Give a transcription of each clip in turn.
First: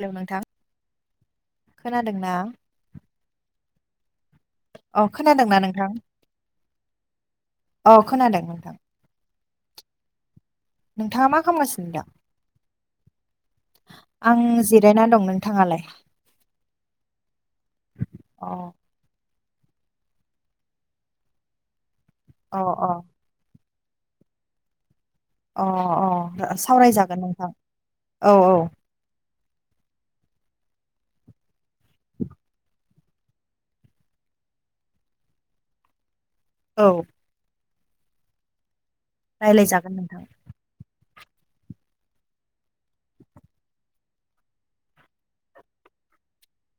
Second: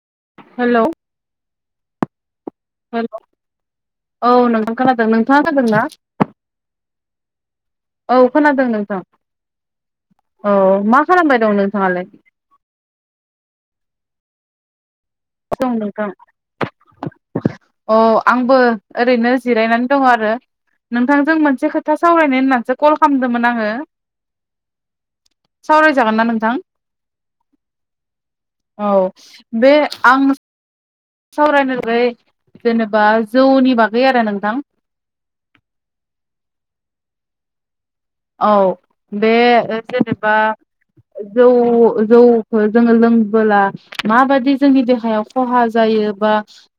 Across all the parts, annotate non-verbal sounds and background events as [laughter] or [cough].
Hello नोंथां। खोनादों ना। हेलौ। औ नोंथां अ खोनादों नोंथाङा खोनादोंना खोनादों नोंथां ना। औ खोनादों नोंथां। औ मा नोंथाङा खालामबाय दं खालामगासिनो दा नोंथाङालाय। आं जिद। द नोंथां अ आंबो ओरैनो। जिरायनानै दङ आरो नोंथांजों मोनसे खोथा। खोथा सावरायनाय अ होननानैसो अ कल खालामदोंमोन आङो। अ सावरायजागोन ना नोंथां अ सावरायजागोन नोंथां औ औ। बे। आं। सावरायनानै जेनेबा जौनि बागै आरो नोंथां। औ औ बे ओ रायलायजागोन नोंथां जेनेबा जौ जौखो जोङो लोंबोला माबादि जोंनि देहायाव खहा जायो बा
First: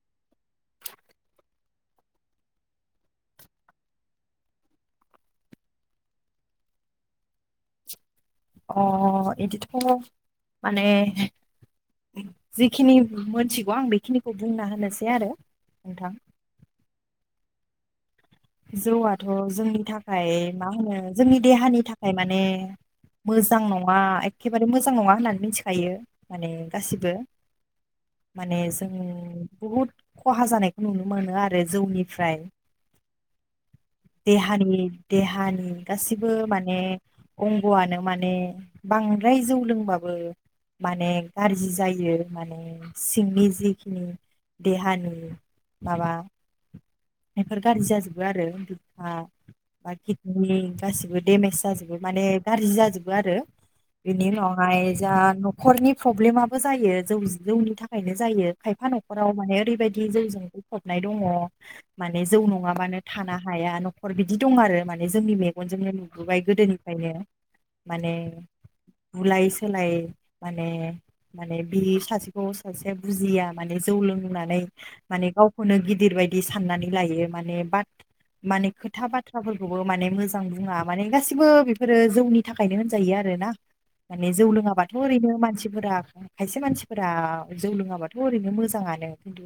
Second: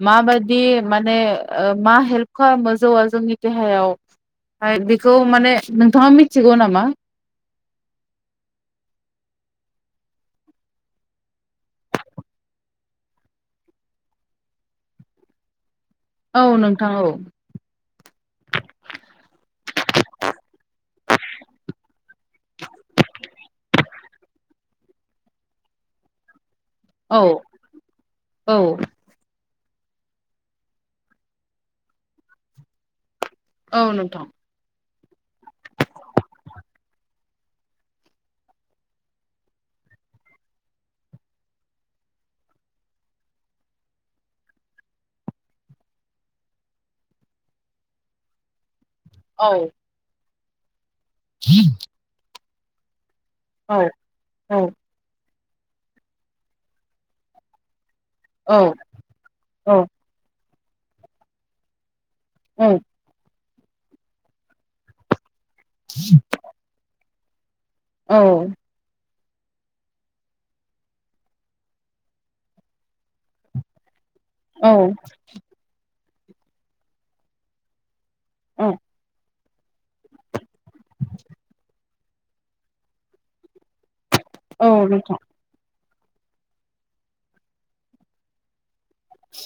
माबादि माने ओ मा हेल्प खालामो जौआ जोंनि देहायाव बेखौ माने नोंथाङा मि थिगौ नामा अ इदिथ' माने जिखिनि मोनथिगौ आं बेखिनिखौ बुंना होनोसै आरो नोंथां औ नों थां औ जौआथ' जोंनि थाखाय मा होनो जोंनि देहानि थाखाय माने मोजां नङा एखेबारे मोजां नङा होननानै मिथिखायो माने गासिबो औ औ माने जों बुहुद खहा जानायखौ नुनो मोनो आरो जौनिफ्राय औ नोंथां देहानि देहानि गासिबो माने अंग'आनो माने बांद्राय जौ लोंबाबो माने गाज्रि जायो माने सिंनि जिखिनि देहानि माबा बेफोर गाज्रि जाजोबो आरो औ [unintelligible] गासिबो डेमेज जाजोबो माने गाज्रि जाजो बो आरो औ बिनि औ उनावहाय जा न' खरनि प्रब्लेमाबो जायो जौ जौनि था खायनो जायो औ खायफा न'खराव माने औ ओरैबायदि जौजों [unintelligible] दङ माने जौ औ नङाबानो थाना हाया न'खर बिदि दं आरो माने जोंनि मे गनजोंनो नुबोबाय गोदोनिफ्रायनो माने औ बुलाय सोलाय माने माने बि सासेखौ सासे बुजिया माने जौ लोंनानै औ माने गावखौनो गि दिरबादिस साननानै लायो माने बाथ माने औ खोथा बाथ थ्राफोरखौबो माने मोजां बुङा माने गासिबो बेफोरो जौनि थाखायनो होनजायो आरो ना माने जौ औ लोङाबाथ' नोंथां ओरैनो मानसिफोरा खायसे मानसिफोरा जौ लोङाबाथ' ओरैनो मोजाङानो खिन्थु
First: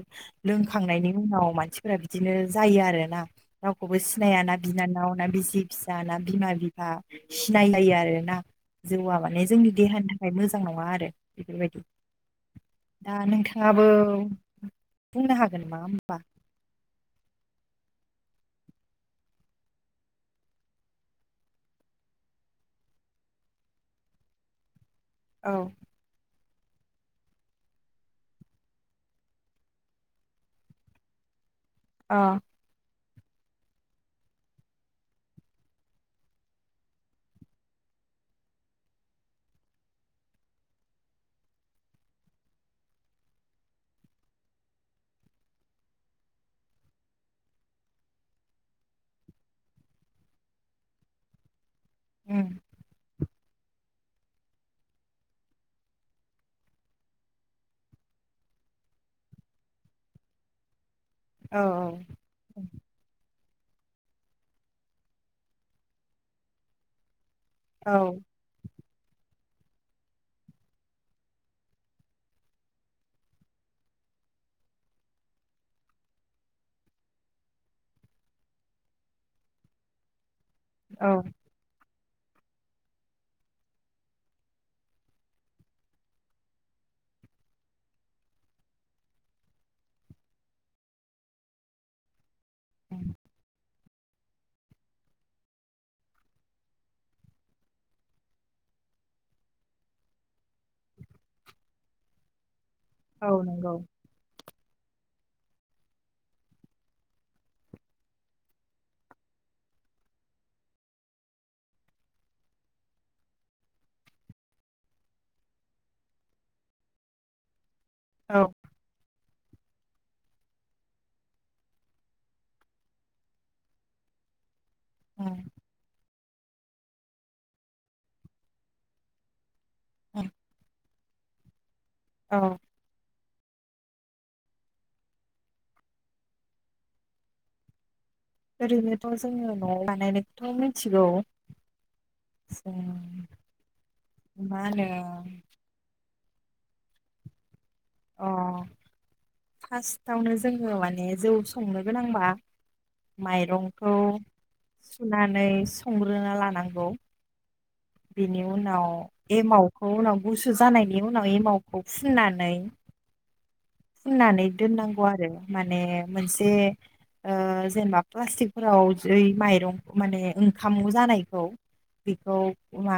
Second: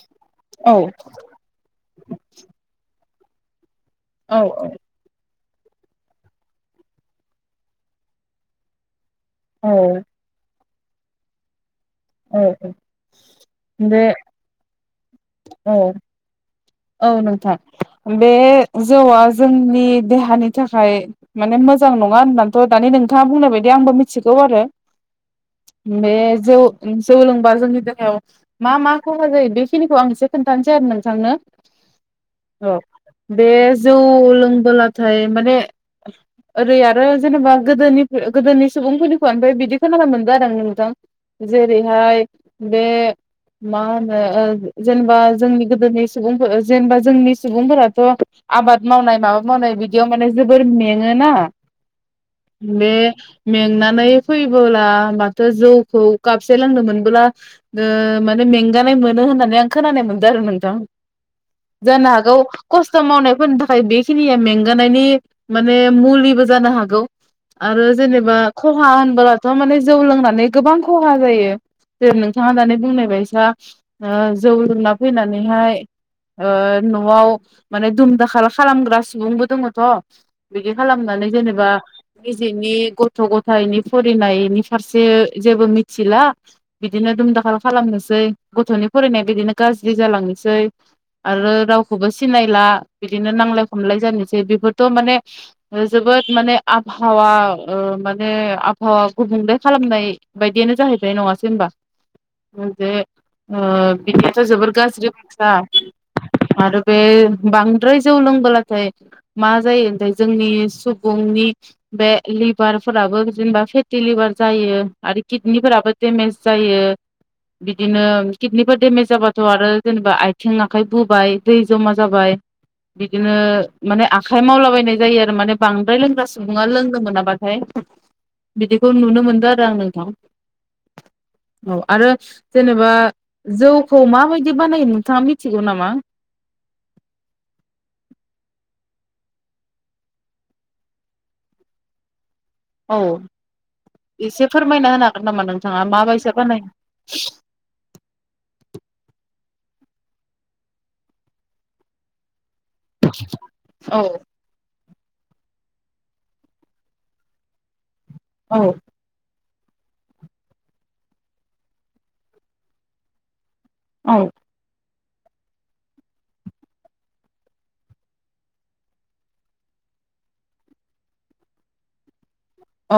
औ लोंखांनायनि उनाव मानसि फोरा बिदिनो जायो आ रो ना रावखौबो औ सिनाय ना औ बिनानाव ना बिसि फिसा ना बिमा बिफा सिनायलायो आरो ना जौआ माने जोंनि देहानि औ थाखाय मोजां मोजां नङा आरो बेफोरबायदि औ दा नोंथाङाबो बेे बुंनो हागोन नामा होमबा औ नोंथां बे जौवा जोंनि बे औ जौ जौ लोंबा जोंनि देहायाव मा मा खहा जायो बेखिनिखौ आं एसे खोन्थानोसै आरो नोंथांनो ओ औ बे जौ लोंबोलाथाय माने ओरै आरो जेनेबा गोदोनिफा गोदोनि सुबुंफोरनि खुगानिफाय बिदि खोनानो मोनदों आरो नोंथां जेरैहाय बे मा होनो ओ जेनबा जोंनि गोदोनि सुबुंफो जेनबा जोंनि सुबुंफोराथ' आबाद मावनाय माबा मावनाय बिदियाव माने जोबोर मेङोना उम बे मेंनानै फैबोला माथो जौखौ कापसे लोंनो मोनबोला ओ माने मेंगानाय मोनो होननानै आं खोनानाय मोनदो आरो नोंथां औ जाना हागौ खस्थ' मावनाय फोरनि थाखाय बेखिनिया मेंगानायनि माने मुलिबो जानो हागौ। आरो औ जेनेबा ख खहा होनबोलाथ' माने जौ लोंनानै गोबां खहा जायो जेरै नोंथाङा दानि बुंनाय बायसा जौ लोंना फैनानैहाय ओ न'आव माने दुम दाखा खालामग्रा सुबुंबो दङथ' बिदि औ खालामनानै जेनेबा निजिनि गथ' गथायनि फरिनायनि फारसे जेबो मिथिला बिदिनो दुमदाखाल खालामनोसै गथ'नि फरिनाया बिदिनो गाज्रि जालांनोसै आरो रावखौबो सि सिनायला बिदिनो नांलाय ख खमलाय जानोसै बेफोरथ' माने जोबोद माने आबहावा ओ माने आबहावा गुबुंले खालामनाय बायदियानो जाहैबाय नङासै होबा मोनसे औ नंगौ ओ बिदियाथ' जोबोर गाज्रि अबस्था आरो बे बांद्राय जौ लोंबोलाथाय मा जायो ओमफाय जोंनि सुबुंनि बे लिभारफोराबो जेनबा फेटि लिभार जायो आरो किडनिफोराबो डेमेज जायो। बिदिनो औ किदनिफोर देमेज जाबा थ' आरो जेनेबा आय थें आखाइ बुबाय दै जमा जाबाय बिदिनो माने आखाइ मावलाबाय नाय आरो उम बांद्राय लोंग्रा सुब सुबुङा लोंनो मोनाबाथाय बिदिखौ नुनो मोनदो आ रो आं नोंथां उम औ आरो औ जेनेबा जौखौ माबायदि बानायो नोंथाङा मि थिगौ नामा? ओरैनोथ' जोङो न'आव बानायनायखौथ' मिथिगौ। जों औ एसे फोरमायना होनो हागोन नामा नोंथाङा माबायसा [unintelligible] फास्टावनो जोङो माने जौ संनो गोनांबा माइरंखौ औ सुनानै संग्रोना लानांगौ। बेनि औ उनाव एमाव खौ उनाव गुसु जानायनि उनाव एमावखौ फुननानै औ फुननानै दोननां गौ आरो माने मोनसे ओ जेनेबा प्लास्टिकफोराव जै माइरं माने ओंखाम जानायखौ बेखौ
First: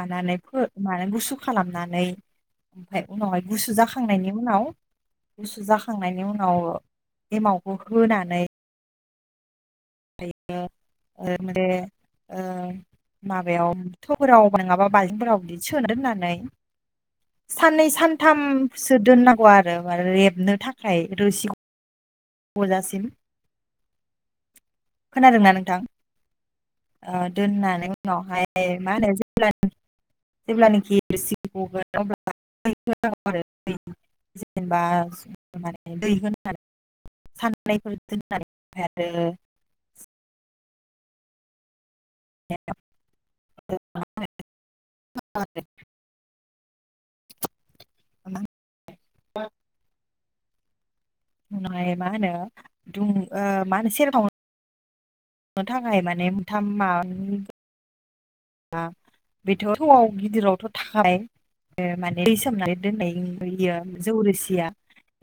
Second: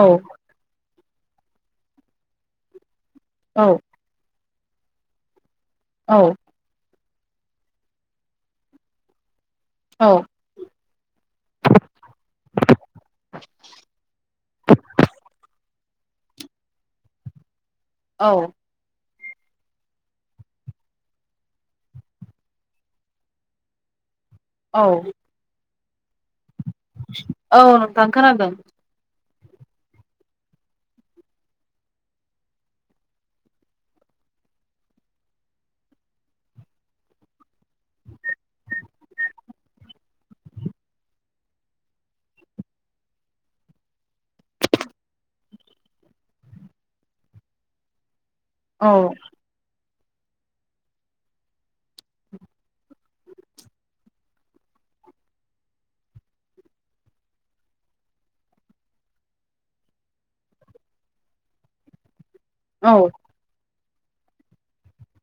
औ फो मानो गुसु खालामनानै ओमफ्राय उनावहाय औ गुसु जाखांनायनि उनाव [inaudible] गुसु औ जाखांनायनि उनाव एमावखौ होनानै औ माबायाव थौफोराव नङाबा बालथिं फोराव [unintelligible] सोना दोननानै साननै औ सानथामसो दोननां गौ आरो माने रेबनो थाखाय रोसि गजासिम। औ खोनादों ना नोंथां? ओ औ दोननानै नोंथां खोनादों उनावहाय मा होनो जेब्लानाखिसि रोसि गगोन अब्ला [unintelligible] जेनेबा माने दै होनानै साननैफोर दोननानै ओमफ्राय आरो [unintelligible] [unintelligible] औ। दुंनाय मा होनो दुं ओ मा होनो सेरेबखावनो [unintelligible] थाखाय माने [unintelligible] [unintelligible] बेथ' थौआव गिदिरावथ' थाखाबाय [unintelligible] दै सोमनानै औ दोननाय [unintelligible] जौरोसिया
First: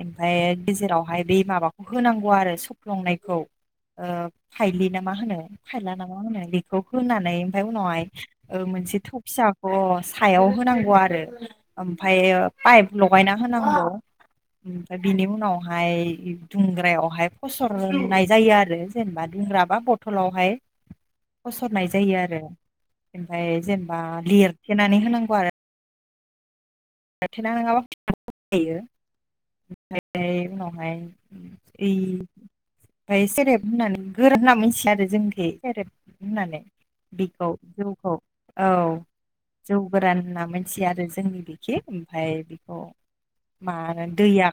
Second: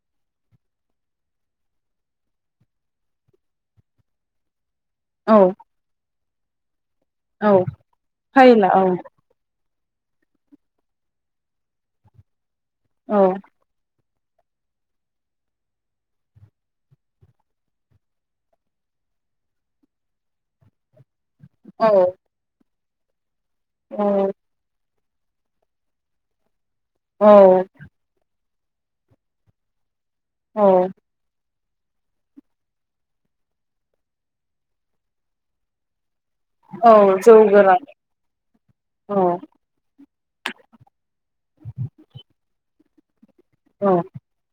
ओमफ्राय गेजेरावहाय बे माबाखौ होनांगौ आरो सफ्लंनायखौ। थाइलि ना मा औ होनो थायला नाम [inaudible] बेखौ खोनानै औ ओमफ्राय उनावहाय ओ फायला औ मोनसे थौ फिसा अ' सायाव होनांगौ आरो ओमफ्रायो पाइप औ लगायना होनांगौ ओमफ्राय बिनि उनावहाय दुंग्रायावहाय फसरनाय जायो आरो जेनेबा दुंग्रा बा बथलावहाय औ फसरनाय जायो आरो ओमफ्राय जेनेबा औ लेरथेनानै होनांगौ [unintelligible] औ [unintelligible] ओयो ओमाय उनावहाय ओइ ओमफ्राय सेरेब होननानै गोरोबना मिथिया आरो जोंनिखै सेरेब होननानै औ जौ बेखौ गोरान जौखौ औ जौ गोरान होनना मिथिया आरो जोंनि बे ओमफ्राय बेखौ मा औ होन दैया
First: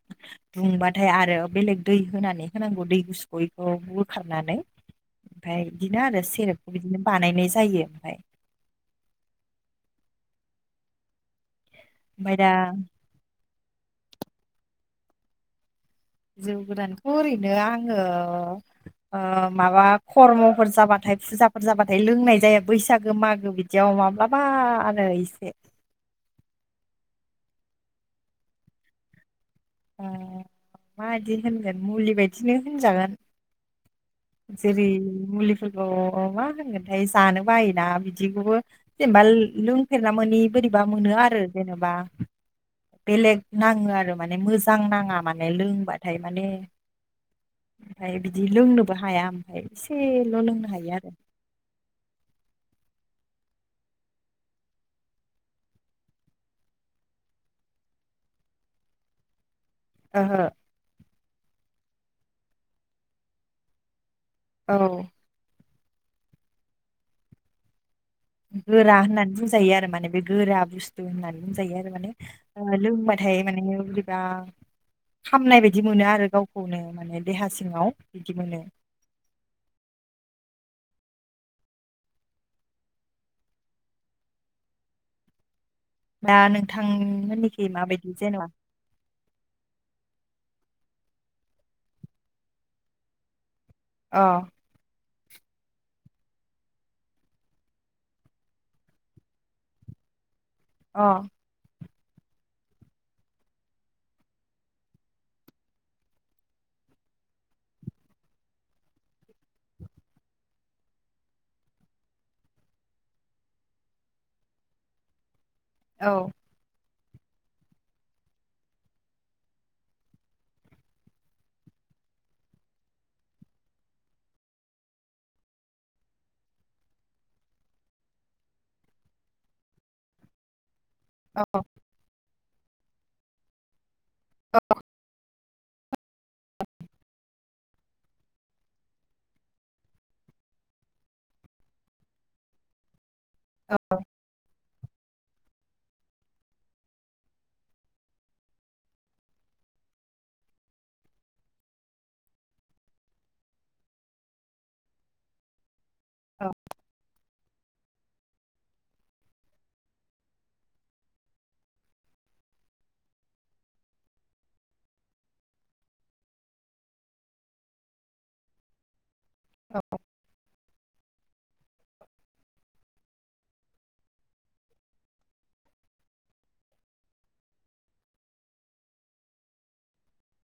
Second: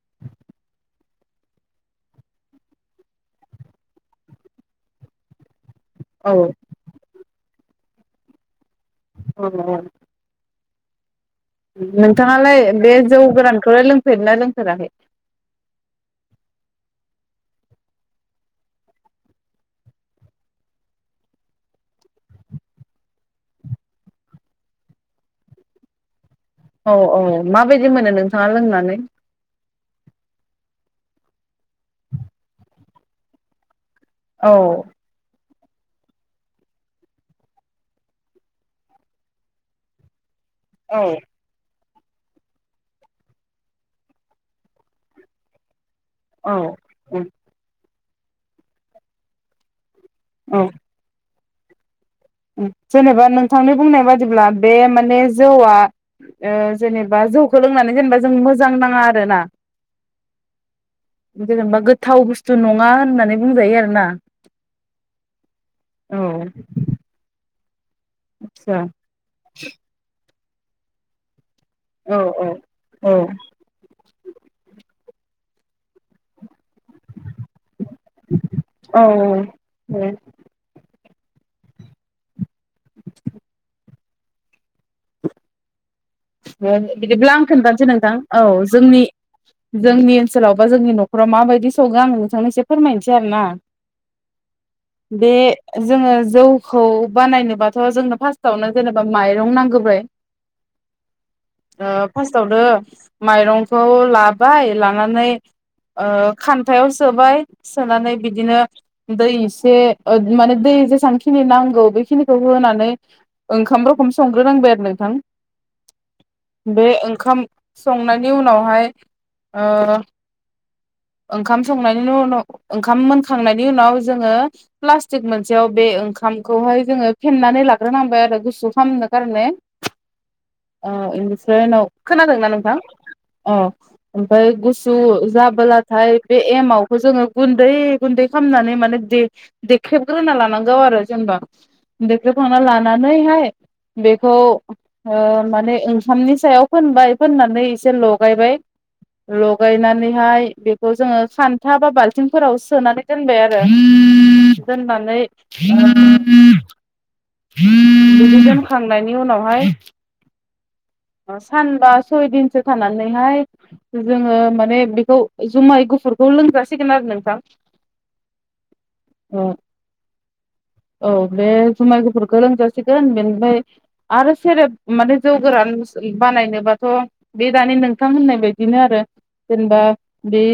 दुंबा [unintelligible] फ्राय आरो बेलेग दै होनानै होनांगौ दै गुसुखौै बिखौ बोखारनानै ओमफ्राय बिदिनो आरो औ सेरेपखौ बिदिनो बानायनाय जायो जायो ओमफ्राय औ ओमफ्राय दा नोंथाङालाय बे जौ गोरान बखौ लोंफेरा लोंफेराखै? जौ गोदानखौ ओरैनो आङो माबा खर्मफोर जाबाथाय फुजाफोर जाबाथाय लोंनाय जाया बैसागो मागो बिदियाव माब्लाबा आरो इसे औ औ माबायदि मोनो नोंथाङा लोंनानै माबायदि होनगोन मुलि बायदिनो होनजागोन औ सेरि मुलि बुु मा होनगोनथाय जानो बायोना बिदिखौबो जेनेबा लोंफेरना मोनि बोरैबा औ मोनो आरो जेनेबा बेलेग नाङो आरो माने मोजां नाङा माने लोंबानो नाथाय माने औ [inaudible] ओमफफ्राय बिदि लोंनोबो हाया ओमफ्रायसे एसेल' लोंनो हायो आरो जेनोबा नोंथांनि बुंनाय बादिब्ला बे माने जौया ओ जेनोबा जौखौ लोंनानै जेनोबा जों मोजां नाङा आरो ना? ओहो। जेनोबा गोथाव बुस्थु नङा होननानै बुंजायो आरो ना? औ। औ। आतसा गोरा होननानै बुंजायो आरो माने बे गोरा बुस्थु होननानै बुंजायो आरो माने औ लोंबाथाय माने बोरैबा खामनाय बायदि मोनो आरो गाव खौनो माने देहा सिङाव बिदि मोनो। औ दा बिदिब्ला आं नोंथांमोननिखि खोन्थानोसै नोंथां माबायदि औ जेनेबा जोंनि जोंनि सोलावबा जोंनि न'खराव माबायदि सौगो आं नोंथांनो एसे फोरमायनोसै आरो ना। औ। बे जोङो जौखौ बानायनोबाथ' जोंनो फार्स्टआवनो जेनेबा माइरं नांग्रोबाय अ। ओ फार्स्टआवनो माइरंखौ लाबाय लानानै ओ खान्थायाव सोबाय सोनानै बिदिनो दै एसे ओ माने दै जेसांखिनि नांगौ बेखिनिखौ होनानै ओंखाम रखोम संग्रोनांबाय आरो नोंथां। औ। बे ओंखाम संनायनि उनावहाय ओ ओंखाम संनायनि उनाव ओंखाम मोनखांनायनि उनाव जोङो प्लास्टिक मोनसेयाव बे ओंखामखौहाय जोङो फेन्नानै लाग्रोनांबाय आरो गुसु खालामनो खारने। अ औ इनिफ्राय उनाव, खोनादों नों थां? अ। ओमफ्राय गुसु जा बोलाथाय बे एमावखौ जोङो गुन्दै गुन्दै खालामनानै माने दे देख्रेबग्रोना लानांगौ आरो जेनेबा देख्रेबखांना लाना नैहाय बेखौ ओ। माने ओंखामनि सायाव फोनबाय फोननानै एसे लगायबाय लगायनानैहाय बेखौ जोङो सान्था बा बाल्थिंफोराव सोनानै दोनबाय आरो दोननानै ओ औ। बिखौ जोमखांनायनि उनावहाय सानबा सयदिनसो थानानैहाय जोङो माने बेखौ जुमाय गुफुरखौ लोंजासिगोन आरो नोंथां। औ औ बे जुमाय गुफुरखौ लोंजासिगोन बेनिफ्राय आरो सेरब माने जौ गोरान बानायनोबाथ' बे दानि नोंथां होननाय बदिनो आरो जेनेबा बे